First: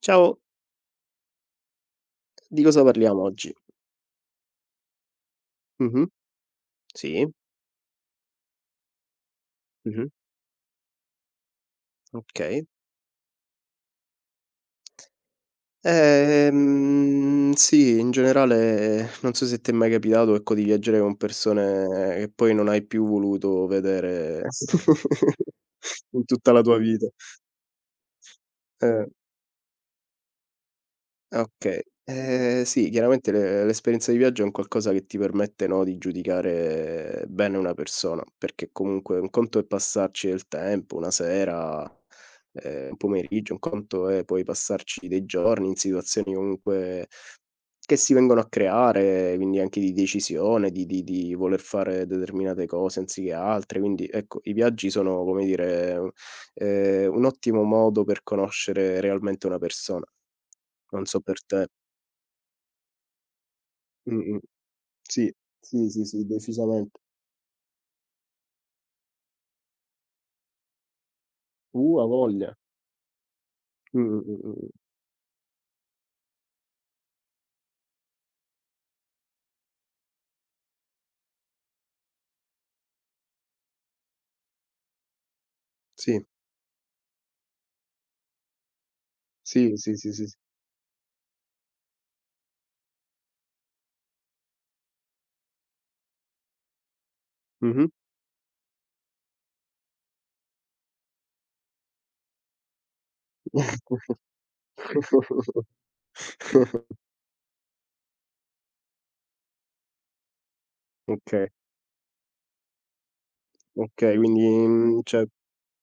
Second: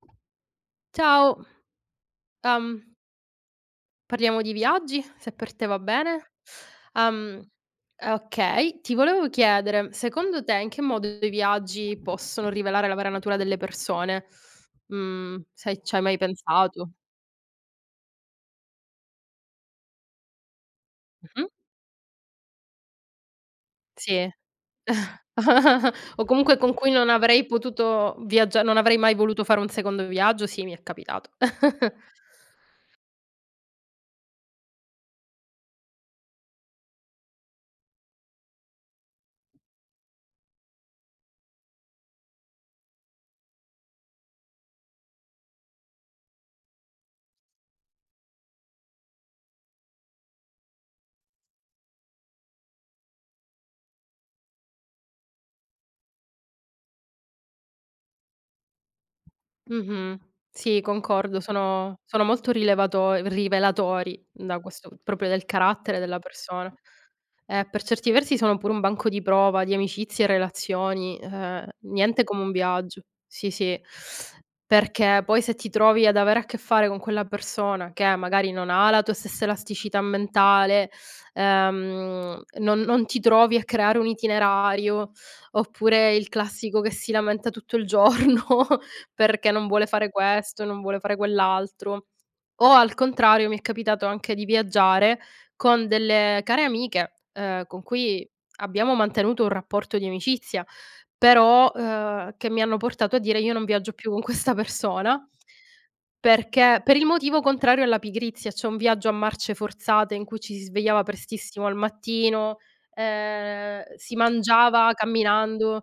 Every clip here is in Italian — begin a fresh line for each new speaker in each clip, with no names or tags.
Ciao,
Ciao,
di
ehm,
cosa parliamo oggi?
parliamo di viaggi, se per te va
Mh-mh.
bene.
Sì,
Ehm, okay, ti volevo chiedere,
mh-mh,
secondo te in che modo i viaggi possono
okay.
rivelare la vera natura delle persone? Sai c'hai mai pensato?
Sì, in generale non so se ti è mai capitato, ecco, di viaggiare con
Mh-mh.
persone che poi non hai più voluto
Sì.
vedere
O
in tutta
comunque
la
con
tua
cui
vita.
non avrei
Eh.
mai voluto fare un secondo viaggio. Sì, mi è capitato.
Okay. Sì, chiaramente le l'esperienza di viaggio è un qualcosa che ti permette, no, di giudicare bene una persona, perché comunque un conto è passarci del tempo, una sera, un pomeriggio, un conto è poi passarci dei giorni in situazioni comunque che si vengono a creare, quindi anche di decisione, di voler fare determinate cose anziché altre. Quindi ecco, i viaggi sono, come dire, un ottimo modo per conoscere realmente una persona.
Mh-mh. Sì,
Non so per
concordo,
te.
sono molto rilevato rivelatori
Mh-mh.
da questo, proprio
Sì,
del
sì,
carattere
sì,
della
sì,
persona.
decisamente.
Per certi versi sono pure un banco di prova di amicizie e relazioni,
A
niente come un
voglia.
viaggio. Sì, sì,
Mh, mh, mh, mh, mh.
perché poi se ti trovi ad avere a che fare con quella persona che magari non ha la tua stessa elasticità mentale, non ti trovi a creare un itinerario, oppure
Sì,
il classico che si lamenta tutto il giorno perché non
sì,
vuole
sì,
fare
sì, sì, sì.
questo, non vuole fare quell'altro. O al contrario mi è capitato anche di viaggiare con delle care amiche, con
Mh-mh.
cui abbiamo mantenuto un rapporto di amicizia, però, che mi hanno portato a dire: "Io non viaggio più con questa persona", perché per il motivo contrario alla pigrizia, cioè un viaggio a marce forzate in cui ci si svegliava
Okay,
prestissimo al mattino, si
okay, quindi,
mangiava
cioè
camminando.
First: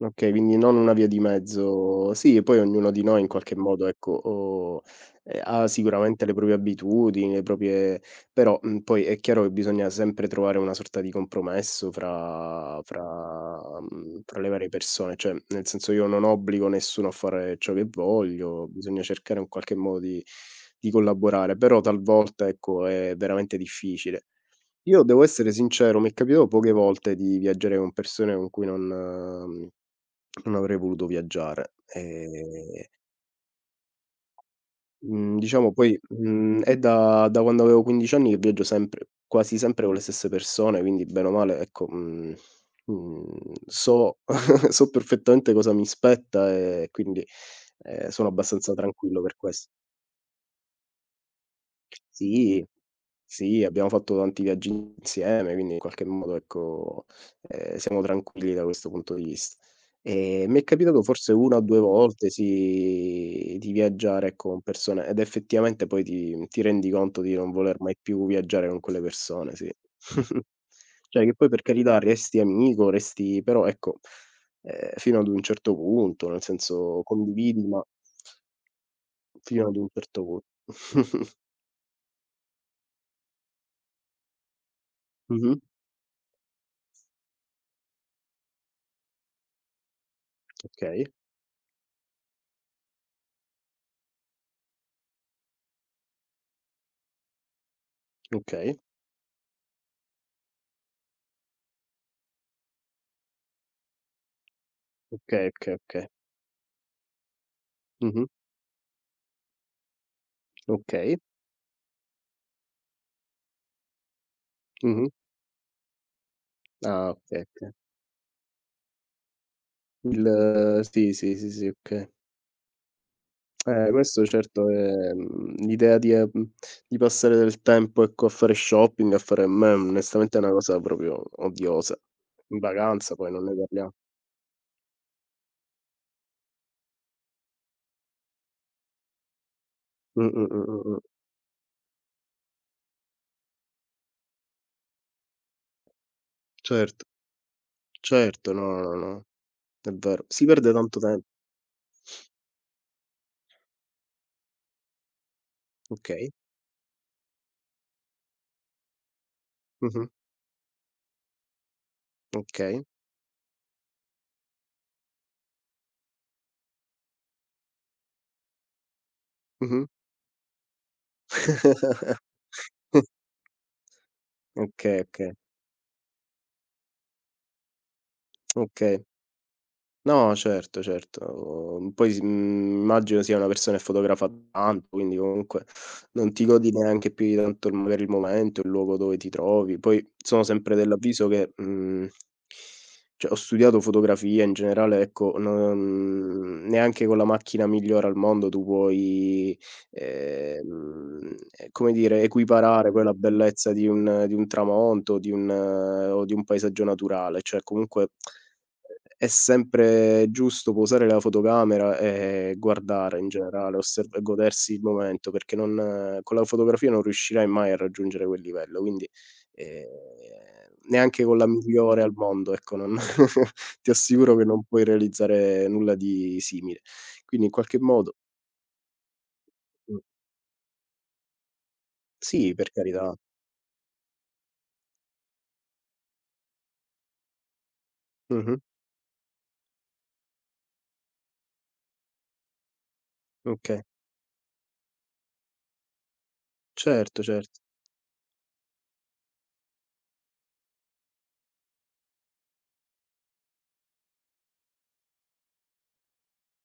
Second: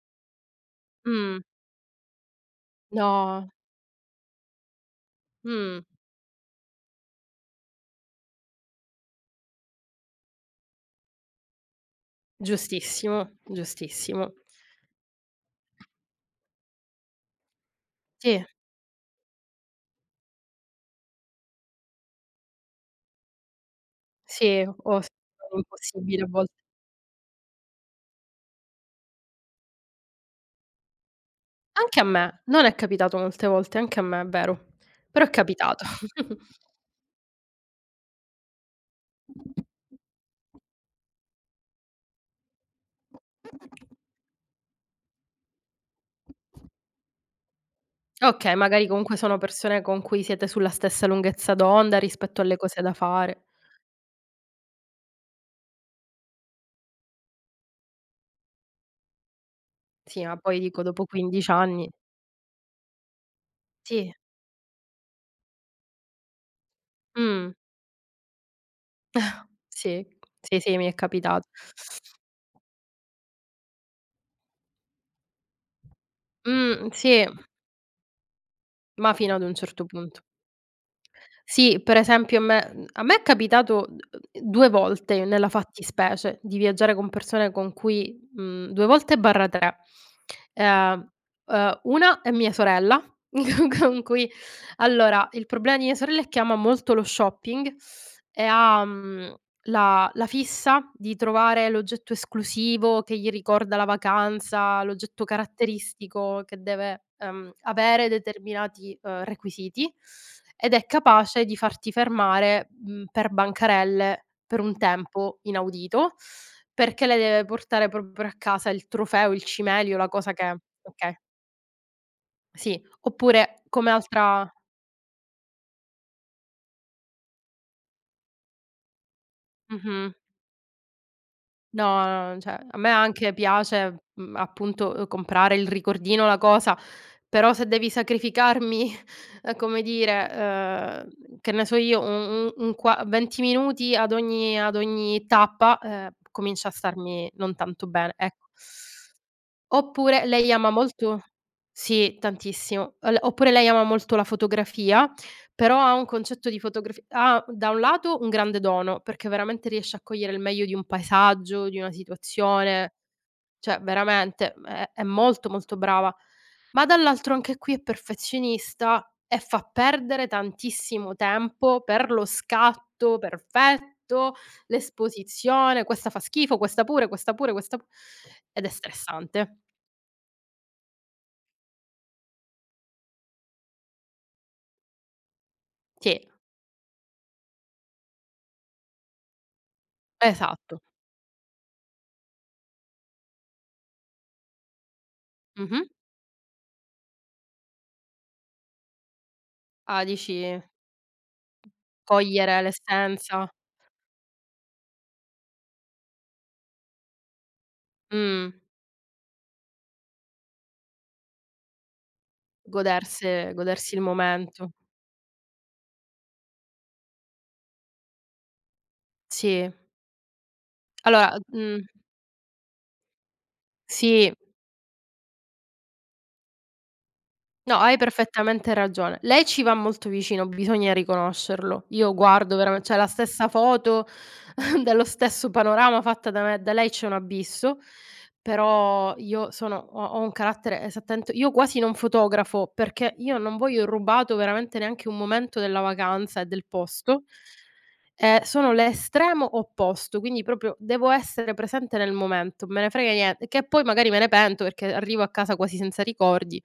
okay, quindi non una via di
Mh,
mezzo. Sì, e poi ognuno di noi in
no,
qualche modo, ecco, o ha
mh.
sicuramente le proprie abitudini, le proprie, però, poi è chiaro che bisogna sempre trovare una sorta di compromesso fra
Giustissimo,
fra mhmm,
giustissimo.
fra le varie persone. Cioè, nel senso io non obbligo nessuno a fare ciò che
Sì,
voglio, bisogna cercare in qualche modo di collaborare, però talvolta, ecco, è veramente difficile.
sì, o
Io
s
devo essere sincero, mi è
impossibile a
capitato
volte.
poche volte di viaggiare con persone con cui non avrei voluto viaggiare.
Anche a me, non è capitato molte volte, anche a me, è vero, però è
Mhmm, diciamo
capitato.
poi, è da quando avevo 15 anni che viaggio sempre, quasi sempre con le stesse persone, quindi bene o male, ecco, so perfettamente cosa mi spetta e quindi, sono
Okay,
abbastanza
magari comunque
tranquillo per
sono
ques.
persone con cui siete sulla stessa lunghezza d'onda rispetto alle
Sì,
cose da fare.
sì, abbiamo fatto tanti viaggi insieme, quindi in qualche modo, ecco, siamo tranquilli da questo punto di vista.
Sì, ma poi
Mi è
dico
capitato
dopo
forse
15
1 o 2
anni
volte, sì, di
sì,
viaggiare, ecco, con persone ed effettivamente poi ti rendi conto di non
mh,
voler mai più viaggiare con quelle persone, sì.
sì, sì, sì, mi è
Cioè che
capitato.
poi per carità resti amico, resti però, ecco, fino ad un certo punto, nel senso
Sì,
condividi ma
ma fino ad un
fino ad
certo
un
punto.
certo punto.
Sì, per esempio a me a me è capitato d 2 volte nella
Mh-mh.
fattispecie di viaggiare con persone con cui 2 volte/3.
Okay.
Ehm, una è mia sorella con cui allora, il problema di mia sorella è che ama molto lo shopping e
Okay,
ha mhmm la fissa di trovare l'oggetto esclusivo che gli ricorda la vacanza, l'oggetto
okay, okay, okay.
caratteristico che deve, avere
Mh-mh.
determinati, requisiti, ed è
Okay.
capace di farti fermare, per bancarelle per un
Mh-mh.
tempo inaudito, perché
Ah,
le
okay,
deve
okay.
portare proprio a casa il trofeo, il cimelio, la cosa che
Il sì,
okay,
sì, sì, sì, okay.
sì. Oppure come
Questo
altra
certo è l'idea di passare del tempo, ecco, a fare shopping, a fare, a me
mh-mh.
onestamente è una cosa proprio
No,
odiosa.
no, no, cioè
In
a me
vacanza poi
anche
non ne parliamo.
piace, appunto, comprare il ricordino, la cosa, però se devi sacrificarmi, come
Mh,
dire,
mh, mh, mh, mh.
che ne so io, un qua 20 minuti ad ogni tappa, comincia a
Certo,
starmi non tanto bene, ecco.
certo, no, no, no, è
Oppure
vero. Si
lei ama
perde tanto
molto
tempo.
sì, tantissimo. L oppure lei ama molto la fotografia, però ha un
Okay.
concetto di fotografi ha da un lato un grande dono, perché veramente riesce a
Mh-mh.
cogliere il meglio di un paesaggio, di una
Okay.
situazione, cioè veramente è molto, molto brava. Ma dall'altro anche qui è perfezionista e fa
Mh-mh.
perdere tantissimo tempo per lo scatto perfetto,
Okay, okay,
l'esposizione, questa fa schifo, questa pure, questa pure, questa pu ed è
okay.
stressante.
No, certo, certo. Mhmm, Poi immagino sia una persona che fotografa tanto, quindi comunque
Sì,
non ti godi neanche più di tanto il magari il momento, il luogo dove ti trovi. Poi sono sempre
esatto.
dell'avviso che, cioè ho studiato fotografia in generale, ecco,
Mh-mh.
non, neanche con la macchina migliore al mondo tu puoi,
Ah, dici
ehm, come dire,
cogliere
equiparare poi la
l'essenza,
bellezza di un tramonto, di un o di un paesaggio naturale. Cioè comunque
mh,
è sempre giusto, può usare la fotocamera e guardare in
goderse
generale,
godersi il
osserv e
momento.
godersi il momento, perché non, con la fotografia non riuscirai mai a raggiungere quel livello, quindi,
Sì.
ehm, neanche con
Allora,
la migliore al mondo, ecco, non ti
sì.
assicuro che non puoi realizzare nulla di simile. Quindi in
No,
qualche
hai
modo
perfettamente ragione. Lei ci va
mh,
molto vicino, bisogna riconoscerlo. Io
sì,
guardo
per
verame cioè la
carità.
stessa foto dello stesso panorama fatta da me da lei c'è un abisso,
Mh-mh.
però io sono ho un carattere esattamente, io quasi non fotografo, perché io non
Okay.
voglio rubato veramente neanche un momento della vacanza e del
Certo,
posto.
certo.
Sono l'estremo opposto, quindi proprio devo essere presente nel momento, me ne frega niente che poi magari me ne pento perché arrivo a casa quasi senza ricordi.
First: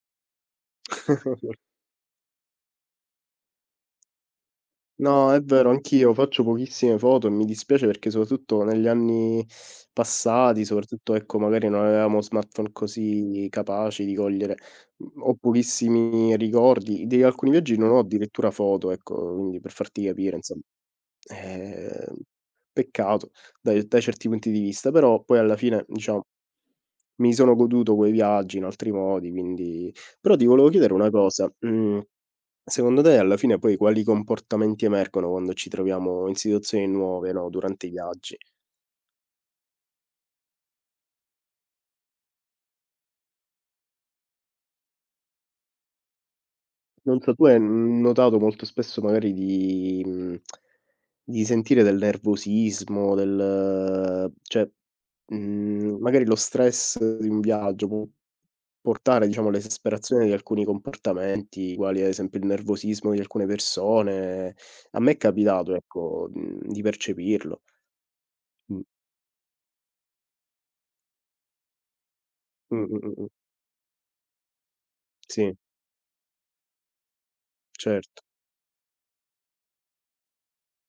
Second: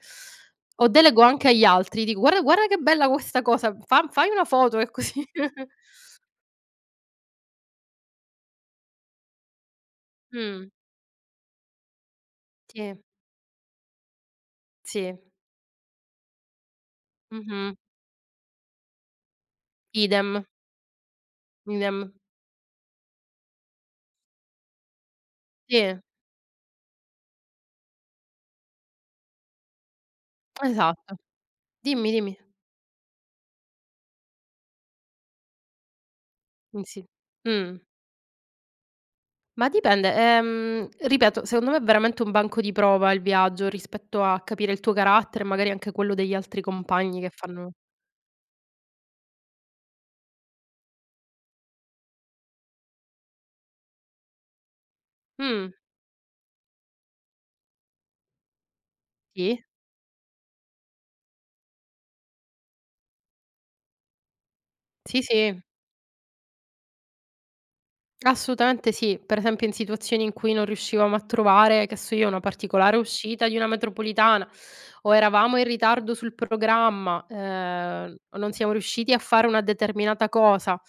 O delego anche agli altri, dico: "Guarda, guarda che bella questa cosa, fa fai una foto", e così.
No, è vero, anch'io faccio pochissime foto e mi dispiace, perché soprattutto negli anni passati,
Mh,
soprattutto ecco, magari non avevamo smartphone
sì,
così capaci di cogliere,
sì,
ho pochissimi ricordi. Di alcuni
mh-mh,
viaggi non ho addirittura foto, ecco, quindi per farti capire,
idem,
insomma.
idem.
Ehm, Peccato da certi punti di vista, però poi alla fine
Sì,
diciamo mi sono goduto quei viaggi in altri modi, quindi, però ti volevo chiedere una
esatto.
cosa, mhmm
Dimmi, dimmi.
secondo te alla fine poi quali comportamenti emergono quando ci troviamo in situazioni
Sì.
nuove, no,
Mh.
durante i viaggi?
Ma dipende, ripeto, secondo me è veramente un banco di prova il viaggio rispetto a capire il tuo carattere e magari anche quello degli altri
Non
compagni che
so, tu hai
fanno
n notato molto spesso magari di sentire del nervosismo, del, cioè,
mh,
magari lo stress di un viaggio può portare, diciamo,
sì,
all'esasperazione di alcuni comportamenti, quali ad esempio il nervosismo di alcune persone. A me è
sì, sì.
capitato, ecco, di percepirlo. Mh.
Assolutamente sì. Per esempio in situazioni in cui non riuscivamo a trovare, che so io, una
Mh,
particolare
mh, mh, mh.
uscita di una metropolitana o eravamo
Sì,
in ritardo sul programma,
certo.
o non siamo riusciti a fare una determinata cosa.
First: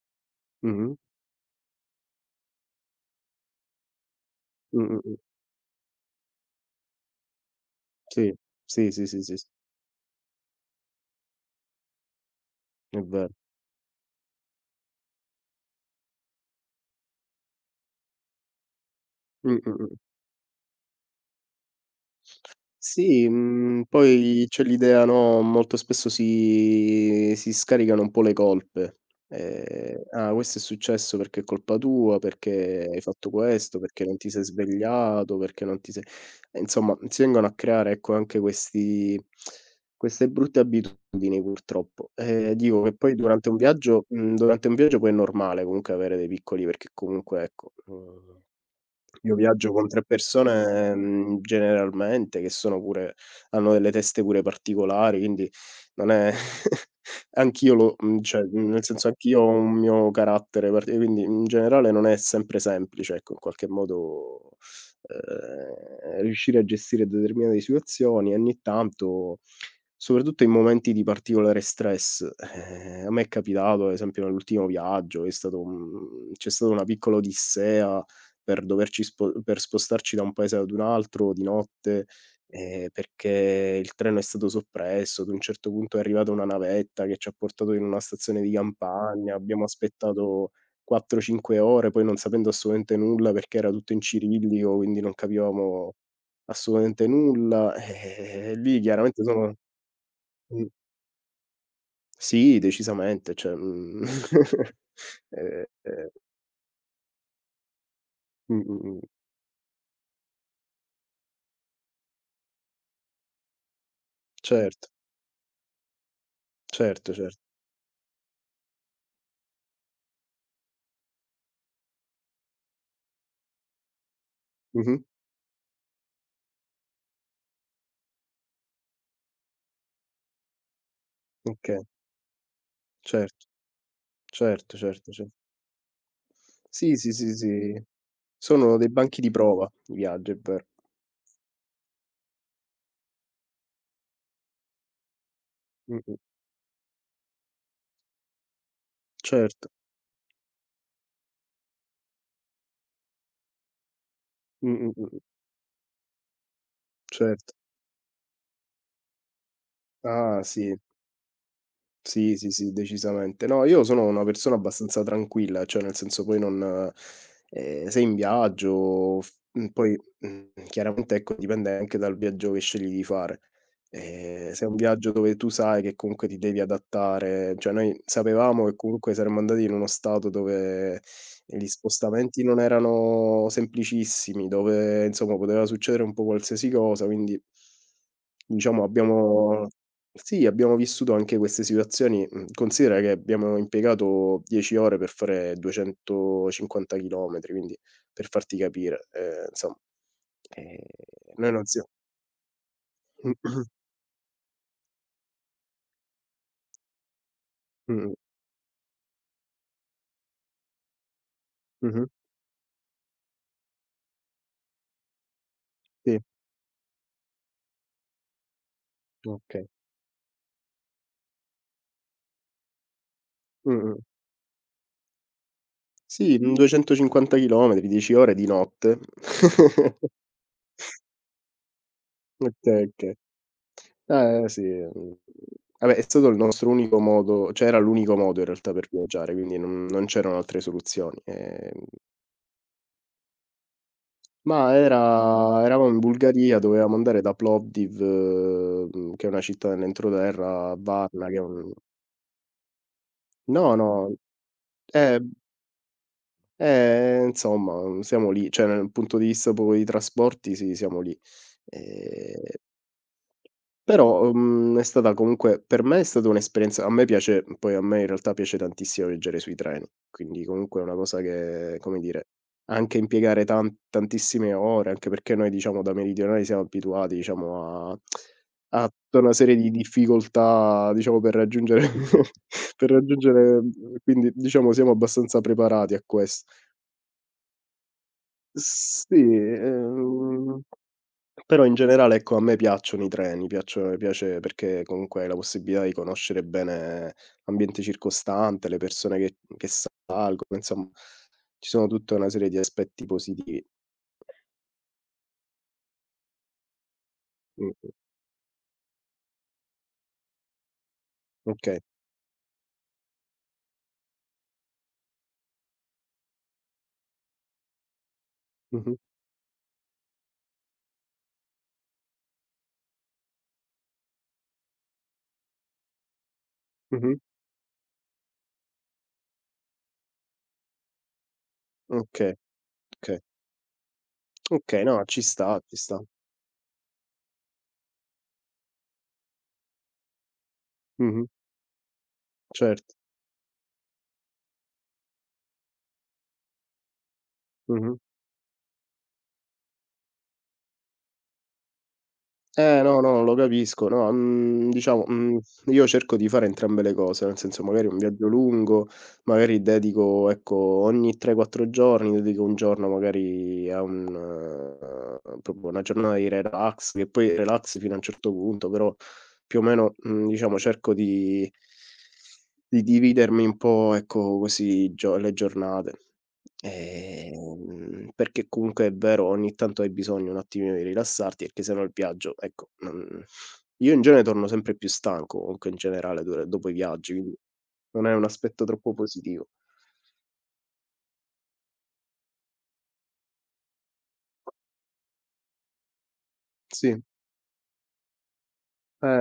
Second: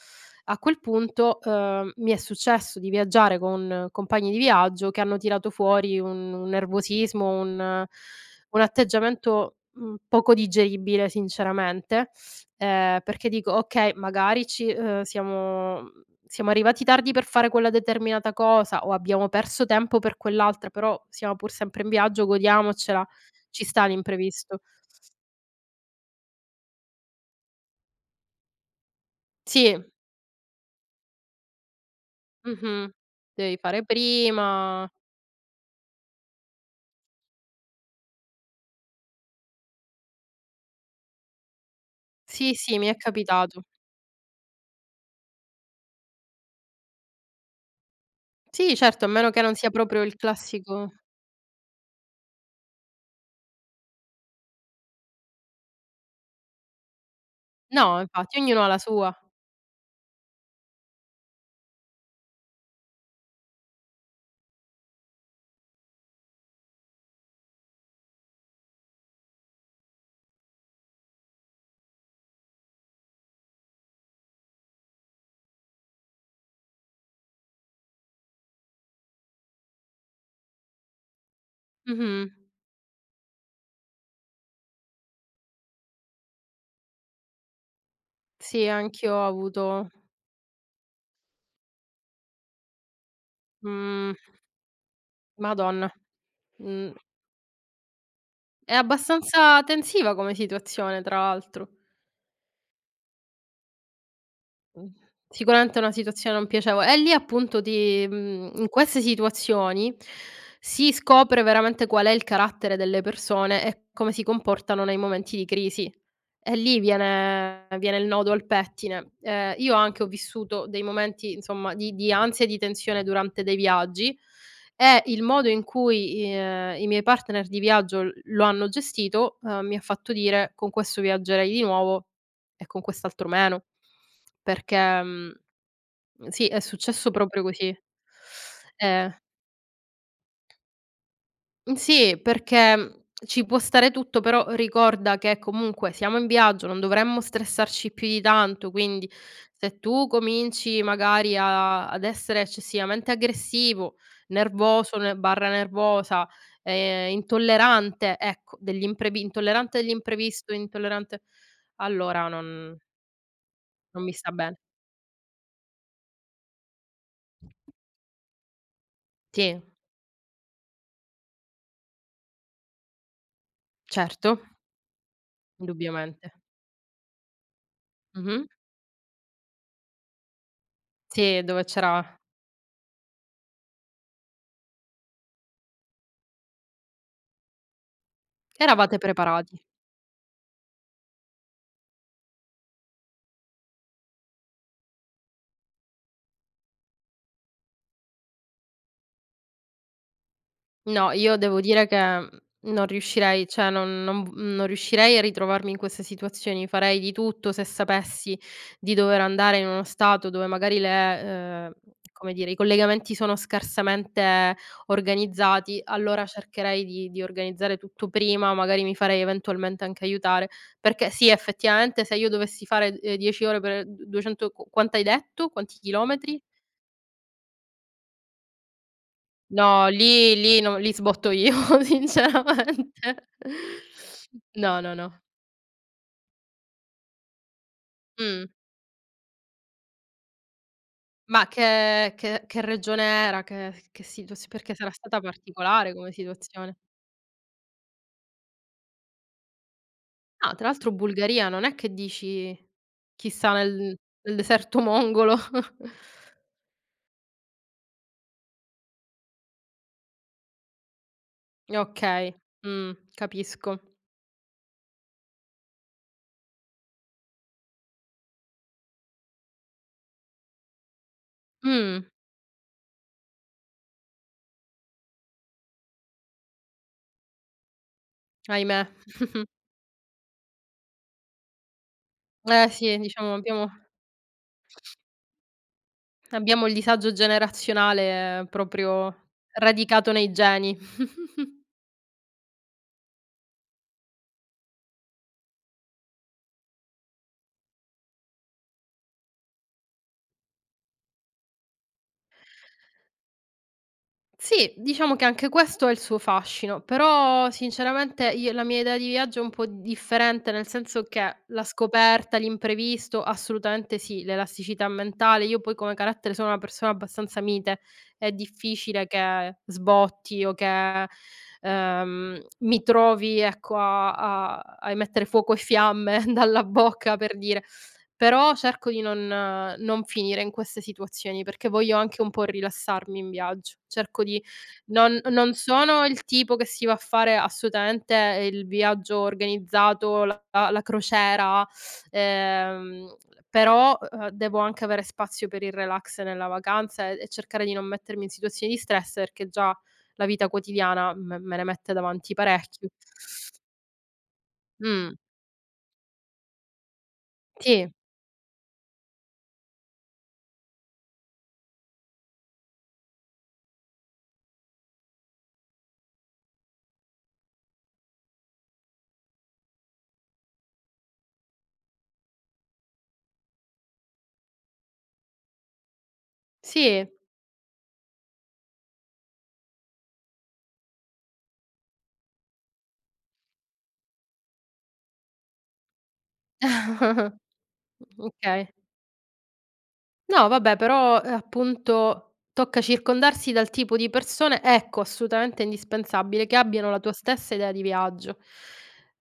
A quel
Mh-mh.
punto, mi è successo di viaggiare con compagni di
Mh,
viaggio che
mh, mh.
hanno tirato fuori un nervosismo,
Sì.
un
Sì, sì, sì, sì, s
atteggiamento, poco digeribile sinceramente,
è
perché
vero.
dico: "Okay, magari ci siamo arrivati tardi per fare quella determinata cosa o abbiamo
Mh,
perso
mh, mh.
tempo per quell'altra, però siamo pur sempre in viaggio, godiamocela,
Sì,
ci sta
poi
l'imprevisto.
c'è l'idea, no, molto spesso si scaricano un po' le colpe.
Sì,
"Ah, questo è successo perché è colpa tua, perché
mh-mh,
hai fatto
devi
questo,
fare
perché non ti sei
prima.
svegliato, perché non ti sei", e insomma si vengono a creare, ecco, anche questi queste brutte abitudini purtroppo.
Sì, sì,
Dico
mi
che
è
poi durante un
capitato.
viaggio, poi è normale comunque avere dei piccoli, perché comunque, ecco,
Sì, certo, a meno
io
che non sia
viaggio con
proprio
3
il classico
persone, generalmente, che sono pure, hanno delle teste pure particolari, quindi non è anch'io lo
no, infatti,
cioè,
ognuno ha la
nel senso
sua.
anch'io ho un mio carattere parti quindi in generale non è sempre semplice, ecco, in qualche modo, riuscire a gestire determinate situazioni. E ogni tanto, soprattutto in momenti di particolare stress, a me è capitato, ad esempio nell'ultimo viaggio, è stato un c'è stata una piccola odissea, per spostarci da un paese ad un altro di notte,
Mh-mh.
perché il treno è stato soppresso, ad un certo punto è arrivata una navetta che ci ha portato in una stazione di
Sì, anch'io ho
campagna, abbiamo
avuto
aspettato 4, 5 ore, poi non sapendo assolutamente nulla, perché era tutto in
mhmm,
cirillico, quindi non
madonna.
capivamo
Mhmm,
assolutamente nulla.
è
Lì chiaramente sono
abbastanza tensiva come
mh,
situazione, tra l'altro.
sì, decisamente, cioè,
Mh.
ehm,
Sicuramente è una
ehm,
situazione non piacevole. E lì appunto ti in
mh-mh,
queste
mh.
situazioni si scopre veramente qual è il carattere delle persone e come si comportano
Certo,
nei momenti di crisi. E lì
certo, cer
viene il nodo al pettine. Io anche ho vissuto dei momenti, insomma, di ansia e di tensione durante dei viaggi
mh-mh,
e il modo in cui, i miei partner di viaggio l lo hanno gestito, mi ha fatto dire: "Con questo viaggerei di
okay.
nuovo e con quest'altro
Certo,
meno."
certo,
Perché,
certo, cer
mhmm sì, è
sì,
successo
sì, sì,
proprio così.
sì. Sono dei
Ehm.
banchi di prova i viaggi, è vero.
Mhmm, sì, perché, ci può stare tutto, però ricorda che comunque
Mh-mh.
siamo in viaggio, non dovremmo stressarci più di tanto, quindi
Certo.
se tu cominci magari a ad essere eccessivamente aggressivo,
Mh-mh,
nervoso ne
mh-mh.
barra nervosa,
Certo.
intollerante, ecco, degli imprevi intollerante degli
Ah,
imprevisto,
sì.
intollerante allora
Sì, sì, sì, decisamente. No, io
non
sono
mi
una
sta bene.
persona abbastanza tranquilla, cioè nel senso poi non, se in viaggio,
Sì,
poi, chiaramente, ecco, dipende anche dal viaggio che scegli di fare.
certo,
Se è un viaggio dove tu sai che comunque
indubbiamente.
ti devi adattare, cioè noi
Mh-mh.
sapevamo che comunque saremmo andati in uno stato dove
Sì, dove
gli
c'era
spostamenti non erano semplicissimi, dove, insomma, poteva succedere un po' qualsiasi cosa, quindi diciamo
eravate preparati.
abbiamo, sì, abbiamo vissuto anche queste situazioni. Mhmm, Considera che abbiamo impiegato 10 ore per fare 250 chilometri, quindi per farti capire, insomma, ehm,
No, io
noi
devo
non sia
dire che, non riuscirei,
mh-mh,
cioè non riuscirei a ritrovarmi in queste situazioni. Farei di tutto se
mh-mh,
sapessi di dover andare in uno stato dove magari le ehm, come dire, i collegamenti sono scarsamente organizzati,
sì,
allora cercherei di organizzare tutto prima, magari mi farei
okay.
eventualmente anche aiutare. Perché sì, effettivamente se io dovessi fare, 10 ore per
Mh-mh.
du duecento qu quant'hai detto? Quanti
Sì,
chilometri?
250 chilometri, 10 ore di notte.
No, lì sbotto io
Okay,
sinceramente.
okay. Sì,
No, no, no.
vabbè, è stato il nostro unico modo, cioè era l'unico modo in
Mh.
realtà per viaggiare, quindi non c'erano altre soluzioni,
Ma
ehm.
che regione era? Che situazio perché
Ma
sarà stata
eravamo
particolare
in
come
Bulgaria,
situazione.
dovevamo andare da Plovdiv, che è una città
Ah, tra
nell'entroterra, a
l'altro
Varna, che è
Bulgaria non
un,
è che dici chissà
no, no,
nel deserto
eh,
mongolo.
insomma, siamo lì, cioè, nel punto di vista proprio di trasporti, sì, siamo lì.
Okay,
Ehm.
capisco.
Però, è stata comunque, per me è stata un'esperienza, a me piace, poi a me in realtà piace tantissimo viaggiare sui treni, quindi comunque è una cosa che, come
Mh,
dire, anche impiegare tantissime ore, anche perché noi diciamo da meridionali siamo abituati diciamo a
ahimè.
a tutta una serie di difficoltà, diciamo, per raggiungere
Eh sì, diciamo
quindi diciamo siamo abbastanza preparati a ques.
abbiamo il disagio generazionale proprio
Sì,
radicato nei geni.
però in generale, ecco, a me piacciono i treni, piaccio piace, perché comunque hai la possibilità di conoscere bene l'ambiente circostante, le persone che salgono, insomma ci sono tutta una serie di aspetti positivi.
Sì, diciamo che anche questo ha il suo fascino, però
Mh-mh.
sinceramente io la mia idea di viaggio è un po' differente, nel senso che la
Okay.
scoperta, l'imprevisto, assolutamente sì, l'elasticità mentale. Io poi come carattere sono una persona abbastanza mite, è
Mh-mh.
difficile che sbotti o che mi trovi ecco, a, a emettere fuoco e fiamme dalla bocca
Mh-mh.
per dire, però cerco di non finire in queste situazioni, perché voglio anche un
Okay,
po' rilassarmi
okay.
in viaggio. Cerco di
Okay, no, ci
non
sta, ci sta.
sono il tipo che si va a fare assolutamente il viaggio organizzato, la
Mh-mh.
crociera,
Certo.
ehm, però, devo anche avere spazio per il relax nella vacanza e cercare di non
Mh-mh.
mettermi in situazioni di stress, perché già la vita quotidiana me ne mette davanti
Eh,
parecchio.
no, no, lo capisco. No, diciamo,
Mh,
io cerco di fare entrambe le cose, nel senso
sì,
magari un viaggio lungo, magari dedico, ecco, ogni 3, 4 giorni dedico un giorno magari a un proprio una giornata di relax, che poi relax fino a un certo punto, però più o meno, diciamo cerco di dividermi un po', ecco, così gio le giornate.
sì.
Perché comunque è vero, ogni tanto hai bisogno un attimino di rilassarti, perché se no il viaggio, ecco, non, io in genere torno sempre più stanco, comunque in generale dura dopo i viaggi, quindi non è un aspetto
Okay.
troppo positivo.
No vabbè, però, appunto tocca circondarsi dal tipo di persone ecco, assolutamente indispensabile, che abbiano la
Sì,
tua stessa idea di viaggio.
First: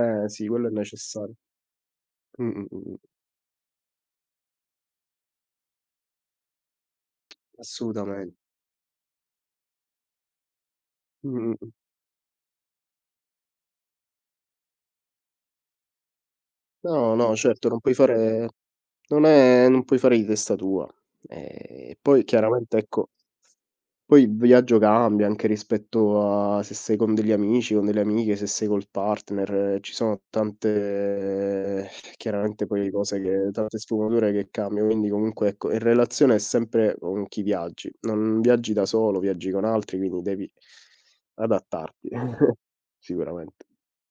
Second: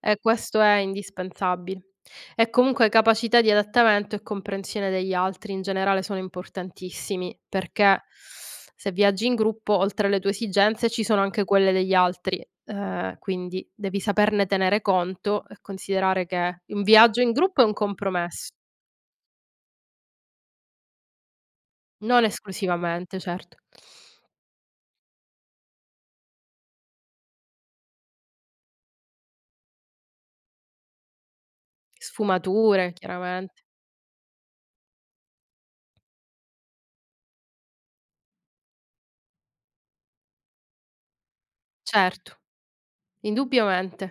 E
sì,
questo
quello è
è
necessario.
indispensabile.
Mh,
E
mh,
comunque
mh, mh.
capacità di adattamento e comprensione degli altri in generale sono importantissimi, perché
Assolutamen.
se viaggi in gruppo oltre alle tue esigenze ci sono
Mh,
anche
mh, mh.
quelle degli altri, quindi devi saperne tenere conto e considerare che un
No,
viaggio in
no,
gruppo è
certo,
un
non puoi
compromesso.
fare, non è, non puoi fare di testa tua.
Non
Poi chiaramente, ecco,
esclusivamente, certo.
poi il viaggio cambia anche rispetto a se sei con degli amici, con delle amiche, se sei col partner, ci sono tante, chiaramente
Sfumature
poi cose, che,
chiaramente.
tante sfumature che cambiano, quindi comunque, ecco, in relazione è sempre con chi viaggi. Non viaggi da solo, viaggi con altri, quindi devi adattarti
Certo,
sicuramente.
indubbiamente.